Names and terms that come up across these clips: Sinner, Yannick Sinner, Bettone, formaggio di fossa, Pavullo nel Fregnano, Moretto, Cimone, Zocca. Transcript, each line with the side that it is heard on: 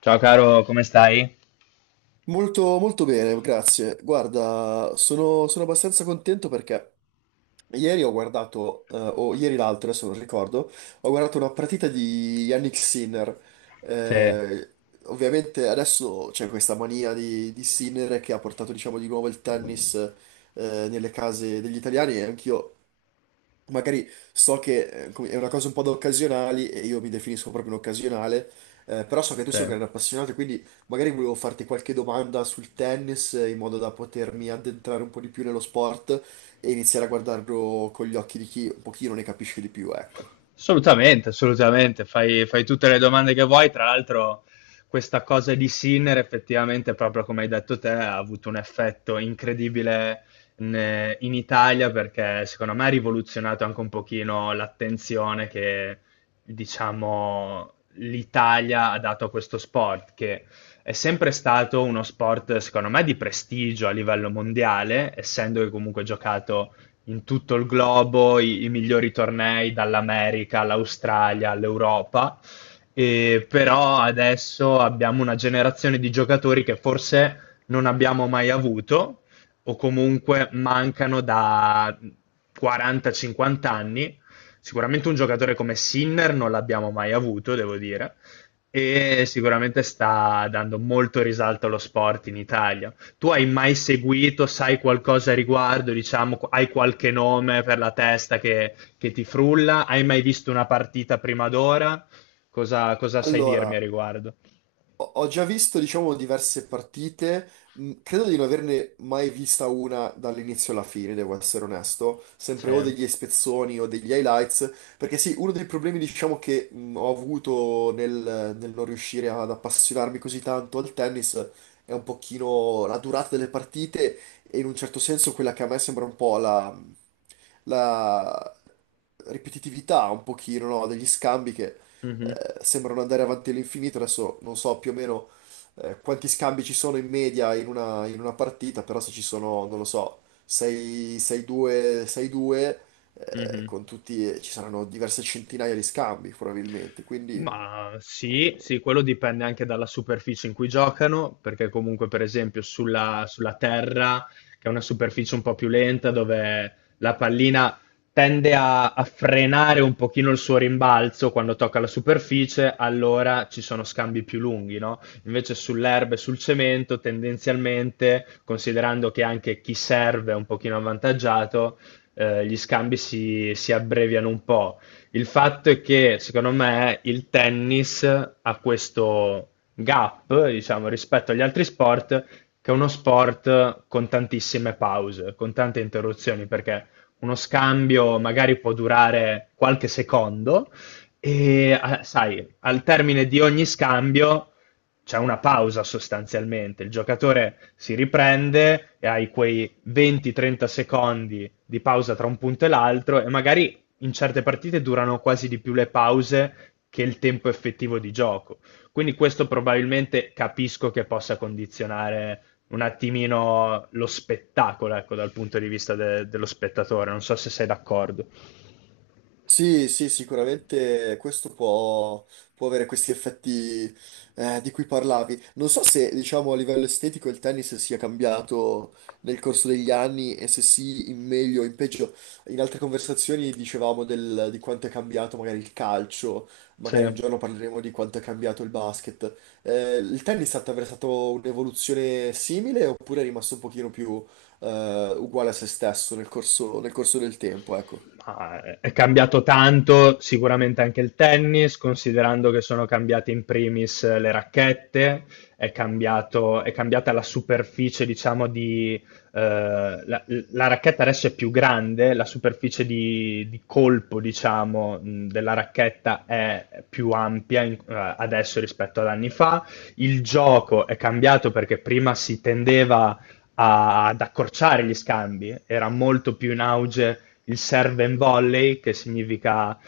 left: Ciao caro, come stai?
right: Molto bene, grazie. Guarda, sono abbastanza contento perché ieri ho guardato, o ieri l'altro, adesso non ricordo, ho guardato una partita di Yannick Sinner.
left: Te,
right: Eh, Ovviamente adesso c'è questa mania di Sinner che ha portato, diciamo, di nuovo il tennis, nelle case degli italiani, e anch'io magari so che è una cosa un po' da occasionali e io mi definisco proprio un occasionale, però so che tu sei un
left: te.
right: grande appassionato, quindi magari volevo farti qualche domanda sul tennis in modo da potermi addentrare un po' di più nello sport e iniziare a guardarlo con gli occhi di chi un pochino ne capisce di più, ecco.
left: Assolutamente, assolutamente. Fai tutte le domande che vuoi. Tra l'altro, questa cosa di Sinner, effettivamente, proprio come hai detto te, ha avuto un effetto incredibile in Italia, perché secondo me ha rivoluzionato anche un pochino l'attenzione che, diciamo, l'Italia ha dato a questo sport, che è sempre stato uno sport, secondo me, di prestigio a livello mondiale, essendo che comunque giocato in tutto il globo i migliori tornei dall'America all'Australia all'Europa. E però adesso abbiamo una generazione di giocatori che forse non abbiamo mai avuto o comunque mancano da 40-50 anni. Sicuramente un giocatore come Sinner non l'abbiamo mai avuto, devo dire, e sicuramente sta dando molto risalto allo sport in Italia. Tu hai mai seguito, sai qualcosa a riguardo, diciamo, hai qualche nome per la testa che ti frulla? Hai mai visto una partita prima d'ora? Cosa sai dirmi a
right: Allora,
left: riguardo?
right: ho già visto, diciamo, diverse partite, credo di non averne mai vista una dall'inizio alla fine, devo essere onesto, sempre o
left: Sì.
right: degli spezzoni o degli highlights, perché sì, uno dei problemi, diciamo, che ho avuto nel non riuscire ad appassionarmi così tanto al tennis è un pochino la durata delle partite, e in un certo senso quella che a me sembra un po' la ripetitività, un pochino, no, degli scambi che
left: Mhm,
right: sembrano andare avanti all'infinito. Adesso non so più o meno, quanti scambi ci sono in media in una partita, però se ci sono, non lo so, 6, 6-2, 6-2,
left: mhm.
right: con tutti, ci saranno diverse centinaia di scambi probabilmente. Quindi
left: Ma sì, sì, quello dipende anche dalla superficie in cui giocano, perché comunque per esempio sulla terra, che è una superficie un po' più lenta, dove la pallina tende a frenare un pochino il suo rimbalzo quando tocca la superficie. Allora ci sono scambi più lunghi, no? Invece sull'erba e sul cemento, tendenzialmente, considerando che anche chi serve è un pochino avvantaggiato, gli scambi si abbreviano un po'. Il fatto è che, secondo me, il tennis ha questo gap, diciamo, rispetto agli altri sport, che è uno sport con tantissime pause, con tante interruzioni, perché uno scambio magari può durare qualche secondo e, sai, al termine di ogni scambio c'è una pausa sostanzialmente, il giocatore si riprende e hai quei 20-30 secondi di pausa tra un punto e l'altro e magari in certe partite durano quasi di più le pause che il tempo effettivo di gioco. Quindi questo probabilmente capisco che possa condizionare un attimino lo spettacolo, ecco, dal punto di vista dello spettatore. Non so se sei d'accordo.
right: sì, sì, sicuramente questo può avere questi effetti di cui parlavi. Non so se, diciamo, a livello estetico il tennis sia cambiato nel corso degli anni, e se sì, in meglio o in peggio. In altre conversazioni dicevamo di quanto è cambiato magari il calcio, magari un
left: Sì.
right: giorno parleremo di quanto è cambiato il basket. Il tennis ha attraversato un'evoluzione simile, oppure è rimasto un pochino più uguale a se stesso nel corso del tempo, ecco.
left: È cambiato tanto sicuramente anche il tennis, considerando che sono cambiate in primis le racchette, è cambiata la superficie, diciamo, la racchetta adesso è più grande, la superficie di colpo, diciamo, della racchetta è più ampia adesso rispetto ad anni fa. Il gioco è cambiato perché prima si tendeva ad accorciare gli scambi, era molto più in auge il serve and volley, che significa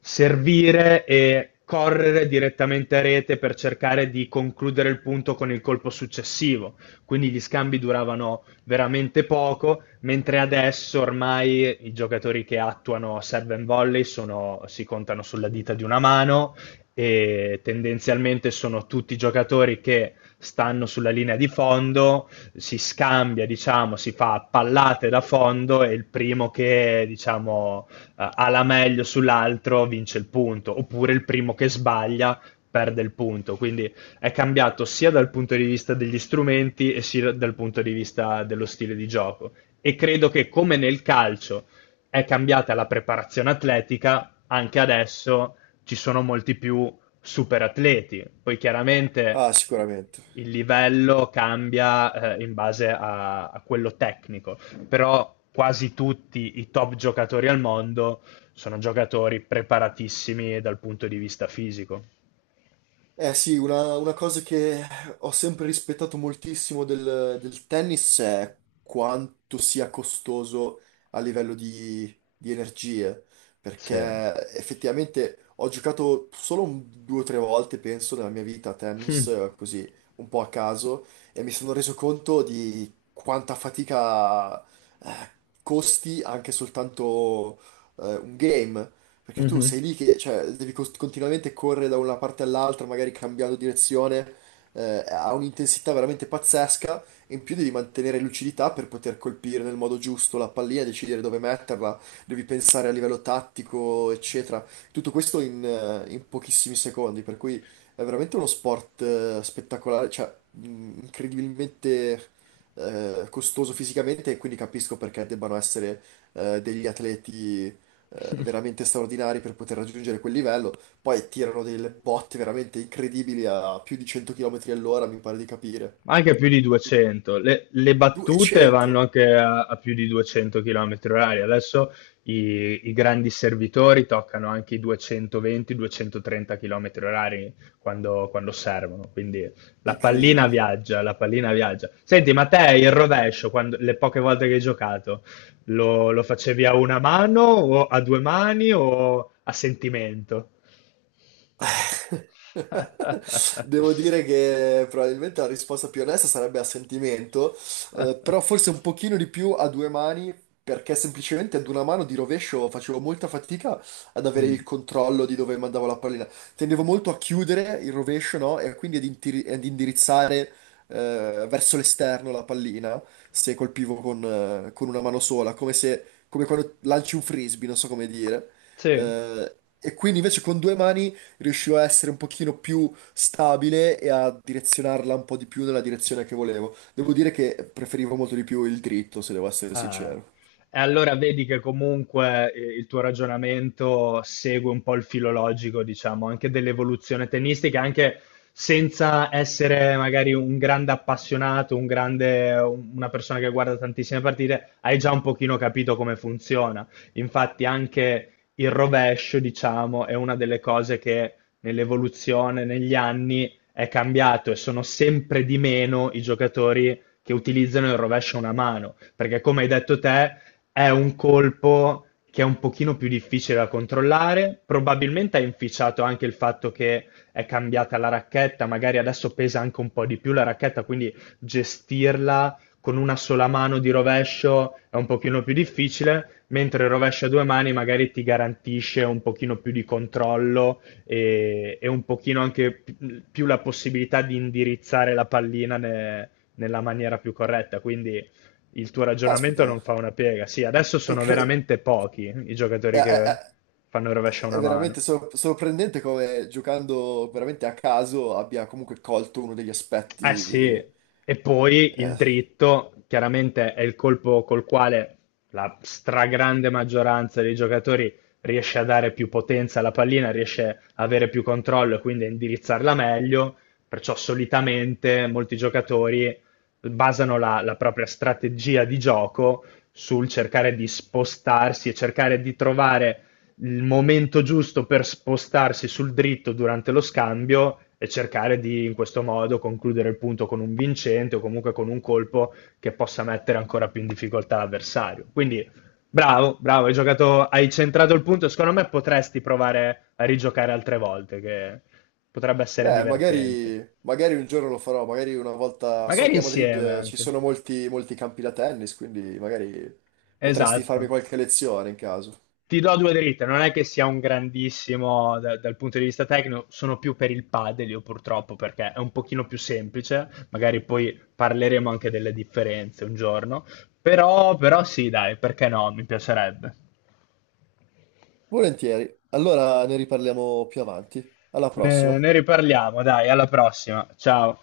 left: servire e correre direttamente a rete per cercare di concludere il punto con il colpo successivo. Quindi gli scambi duravano veramente poco, mentre adesso ormai i giocatori che attuano serve and volley si contano sulla dita di una mano e tendenzialmente sono tutti giocatori che stanno sulla linea di fondo. Si scambia, diciamo, si fa pallate da fondo e il primo che, diciamo, ha la meglio sull'altro vince il punto, oppure il primo che sbaglia perde il punto. Quindi è cambiato sia dal punto di vista degli strumenti e sia dal punto di vista dello stile di gioco. E credo che come nel calcio è cambiata la preparazione atletica, anche adesso ci sono molti più super atleti. Poi chiaramente
right: Ah, sicuramente.
left: il livello cambia in base a quello tecnico, però quasi tutti i top giocatori al mondo sono giocatori preparatissimi dal punto di vista fisico.
right: Eh sì, una cosa che ho sempre rispettato moltissimo del tennis è quanto sia costoso a livello di energie, perché
left: Sì.
right: effettivamente ho giocato solo due o tre volte, penso, nella mia vita a tennis, così un po' a caso, e mi sono reso conto di quanta fatica costi anche soltanto un game. Perché tu
left: Mhm.
right: sei lì che cioè, devi continuamente correre da una parte all'altra, magari cambiando direzione, ha un'intensità veramente pazzesca, e in più devi mantenere lucidità per poter colpire nel modo giusto la pallina, decidere dove metterla, devi pensare a livello tattico, eccetera. Tutto questo in, in pochissimi secondi, per cui è veramente uno sport spettacolare, cioè incredibilmente costoso fisicamente, e quindi capisco perché debbano essere degli atleti veramente straordinari per poter raggiungere quel livello. Poi tirano delle botte veramente incredibili a più di 100 km all'ora, mi pare di capire.
left: Anche più di 200. Le battute vanno
right: 200!
left: anche a più di 200 km orari. Adesso i grandi servitori toccano anche i 220-230 km orari quando servono. Quindi la pallina
right: Incredibile.
left: viaggia, la pallina viaggia. Senti, ma te il rovescio, le poche volte che hai giocato, lo facevi a una mano o a due mani o a sentimento?
right: Eh, devo dire che probabilmente la risposta più onesta sarebbe a sentimento, però forse un pochino di più a due mani, perché semplicemente ad una mano di rovescio facevo molta fatica ad avere il
left: Mm.
right: controllo di dove mandavo la pallina. Tendevo molto a chiudere il rovescio, no? E quindi ad indirizzare, verso l'esterno la pallina, se colpivo con una mano sola, come se, come quando lanci un frisbee, non so come dire.
left: Sì.
right: E quindi invece con due mani riuscivo a essere un pochino più stabile e a direzionarla un po' di più nella direzione che volevo. Devo dire che preferivo molto di più il dritto, se devo essere
left: Ah.
right: sincero.
left: E allora vedi che comunque il tuo ragionamento segue un po' il filologico, diciamo, anche dell'evoluzione tennistica, anche senza essere magari un grande appassionato, un grande, una persona che guarda tantissime partite, hai già un pochino capito come funziona. Infatti anche il rovescio, diciamo, è una delle cose che nell'evoluzione, negli anni, è cambiato, e sono sempre di meno i giocatori che utilizzano il rovescio a una mano, perché come hai detto te, è un colpo che è un pochino più difficile da controllare, probabilmente ha inficiato anche il fatto che è cambiata la racchetta, magari adesso pesa anche un po' di più la racchetta, quindi gestirla con una sola mano di rovescio è un pochino più difficile, mentre il rovescio a due mani magari ti garantisce un pochino più di controllo e un pochino anche più la possibilità di indirizzare la pallina nella maniera più corretta, quindi il tuo ragionamento
right: Caspita,
left: non fa una piega. Sì, adesso sono
right: incre-
left: veramente pochi i giocatori che
right: è-
left: fanno il rovescio a una
right: È
left: mano.
right: veramente sorprendente come giocando veramente a caso abbia comunque colto uno degli
left: Eh sì,
right: aspetti,
left: e poi il
right: eh,
left: dritto chiaramente è il colpo col quale la stragrande maggioranza dei giocatori riesce a dare più potenza alla pallina, riesce a avere più controllo e quindi a indirizzarla meglio, perciò solitamente molti giocatori basano la, propria strategia di gioco sul cercare di spostarsi e cercare di trovare il momento giusto per spostarsi sul dritto durante lo scambio e cercare di in questo modo concludere il punto con un vincente o comunque con un colpo che possa mettere ancora più in difficoltà l'avversario. Quindi bravo, bravo, hai giocato, hai centrato il punto. Secondo me potresti provare a rigiocare altre volte, che potrebbe essere
right: beh, magari,
left: divertente.
right: magari un giorno lo farò, magari una volta. So
left: Magari
right: che a Madrid
left: insieme
right: ci
left: anche.
right: sono molti campi da tennis, quindi magari potresti farmi
left: Esatto.
right: qualche lezione in caso.
left: Ti do due dritte, non è che sia un grandissimo dal punto di vista tecnico, sono più per il padel io purtroppo perché è un pochino più semplice, magari poi parleremo anche delle differenze un giorno, però, sì, dai, perché no, mi piacerebbe.
right: Volentieri. Allora ne riparliamo più avanti. Alla
left: ne
right: prossima.
left: ne riparliamo, dai, alla prossima, ciao.